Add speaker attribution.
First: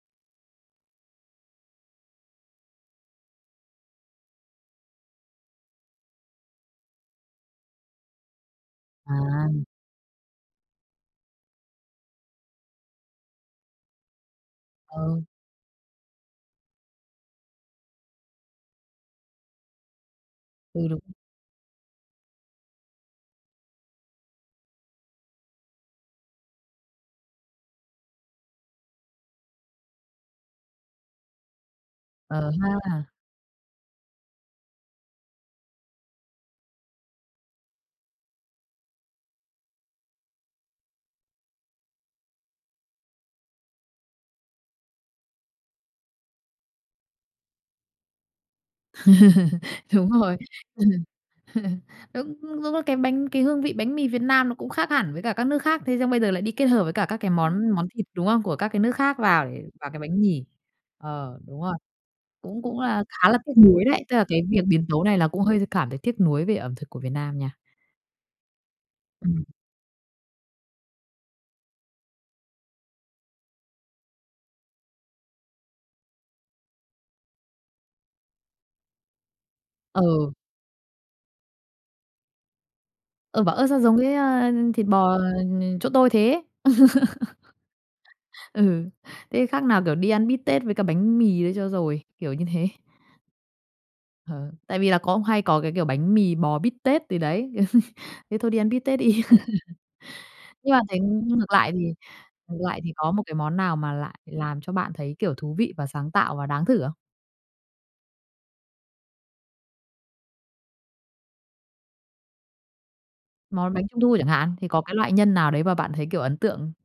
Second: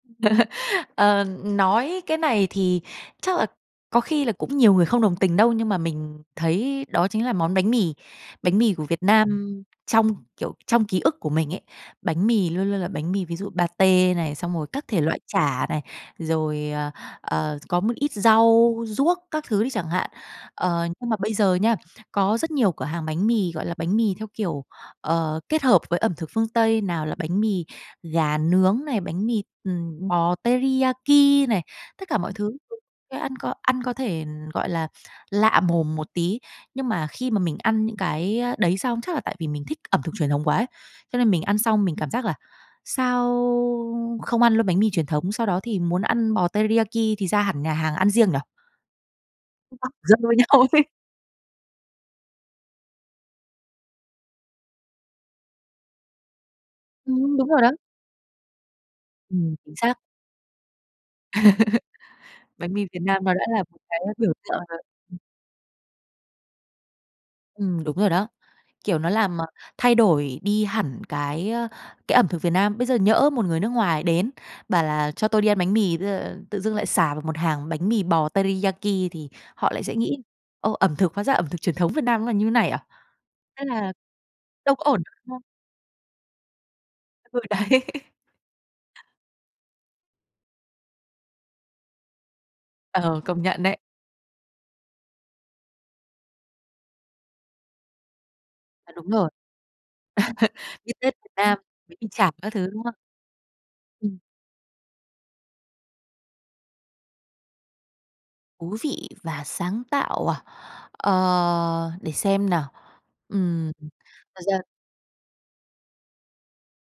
Speaker 1: Ờ, ừm, nói cái này thì chắc là có khi là cũng nhiều người không đồng tình đâu, nhưng mà mình thấy đó chính là món bánh mì. Bánh mì của Việt Nam
Speaker 2: À.
Speaker 1: trong, kiểu, trong ký ức của mình ấy, bánh mì luôn luôn là bánh mì, ví dụ patê này, xong rồi các thể loại
Speaker 2: Ừ.
Speaker 1: chả này, rồi, ờ, ờ, có một ít rau, ruốc các thứ đi chẳng hạn. Ờ,
Speaker 2: Ừ, đúng.
Speaker 1: nhưng mà bây giờ nha, có rất nhiều cửa hàng bánh mì, gọi là, bánh mì theo kiểu, ờ, kết hợp với ẩm thực phương Tây, nào là bánh mì gà nướng này, bánh mì, ừm, bò teriyaki này, tất cả mọi
Speaker 2: Ờ
Speaker 1: thứ,
Speaker 2: ha.
Speaker 1: ăn có ăn có thể, gọi là, lạ mồm một tí. Nhưng mà khi mà mình ăn những cái đấy xong, chắc là tại vì mình thích ẩm thực truyền thống quá ấy, cho nên mình ăn xong mình cảm giác là sao không ăn luôn bánh mì truyền thống, sau đó thì muốn ăn bò teriyaki thì ra hẳn nhà hàng ăn riêng nhỉ? [unintelligible]
Speaker 2: Đúng
Speaker 1: Rắc rối
Speaker 2: rồi.
Speaker 1: nhau thế.
Speaker 2: Đúng, đúng là cái bánh cái hương vị bánh mì Việt Nam nó cũng khác hẳn với cả các nước khác, thế xong bây giờ lại đi kết hợp với cả các cái
Speaker 1: Ừm, đúng rồi
Speaker 2: món
Speaker 1: đó.
Speaker 2: món thịt, đúng không, của các cái nước khác vào
Speaker 1: Ừm, chính
Speaker 2: vào
Speaker 1: xác.
Speaker 2: cái bánh mì. Ờ, đúng rồi, cũng
Speaker 1: Bánh
Speaker 2: cũng
Speaker 1: mì Việt
Speaker 2: là
Speaker 1: Nam
Speaker 2: khá
Speaker 1: nó
Speaker 2: là
Speaker 1: đã
Speaker 2: tiếc
Speaker 1: là một
Speaker 2: nuối
Speaker 1: cái
Speaker 2: đấy, tức là
Speaker 1: biểu
Speaker 2: cái việc
Speaker 1: tượng rồi,
Speaker 2: biến tấu này
Speaker 1: ừm.
Speaker 2: là cũng hơi cảm thấy tiếc nuối về ẩm thực của Việt Nam nha.
Speaker 1: Ừm, đúng rồi đó. Kiểu, nó làm
Speaker 2: Ừm.
Speaker 1: thay đổi đi hẳn cái, ờ, cái ẩm thực Việt Nam. Bây giờ nhỡ một người nước ngoài đến, bảo là "cho tôi đi ăn bánh mì", ờ, tự dưng lại sà vào một hàng bánh mì bò teriyaki thì họ lại sẽ nghĩ:
Speaker 2: Ờ.
Speaker 1: "Ơ, ẩm thực hóa ra ẩm thực truyền thống Việt Nam nó là như thế này à?"
Speaker 2: Ừ, bảo:
Speaker 1: Thế
Speaker 2: "Ơ, sao
Speaker 1: là,
Speaker 2: giống cái, a,
Speaker 1: đâu có
Speaker 2: thịt
Speaker 1: ổn,
Speaker 2: bò
Speaker 1: đúng không?
Speaker 2: chỗ tôi thế?"
Speaker 1: Ừ, đấy.
Speaker 2: Ừ, thế khác nào, kiểu, đi ăn bít tết với cả bánh mì đấy cho rồi, kiểu như thế.
Speaker 1: Ờ, công nhận đấy.
Speaker 2: Ừ, tại vì là có hay có cái kiểu bánh mì bò bít tết gì đấy, thế thôi đi ăn bít
Speaker 1: À,
Speaker 2: tết
Speaker 1: đúng
Speaker 2: đi.
Speaker 1: rồi.
Speaker 2: Nhưng mà
Speaker 1: Bít
Speaker 2: thấy
Speaker 1: tết Việt
Speaker 2: ngược
Speaker 1: Nam,
Speaker 2: lại thì
Speaker 1: bánh mì chảo các
Speaker 2: ngược
Speaker 1: thứ,
Speaker 2: lại
Speaker 1: đúng
Speaker 2: thì
Speaker 1: không?
Speaker 2: có một cái món nào mà lại
Speaker 1: Ừm.
Speaker 2: làm cho bạn thấy, kiểu, thú vị và sáng tạo và đáng thử không?
Speaker 1: Thú vị và sáng tạo à? Ờ, để xem nào, ừm,
Speaker 2: Món bánh trung thu chẳng
Speaker 1: thật
Speaker 2: hạn,
Speaker 1: ra
Speaker 2: thì có cái loại nhân nào đấy mà bạn thấy, kiểu, ấn tượng?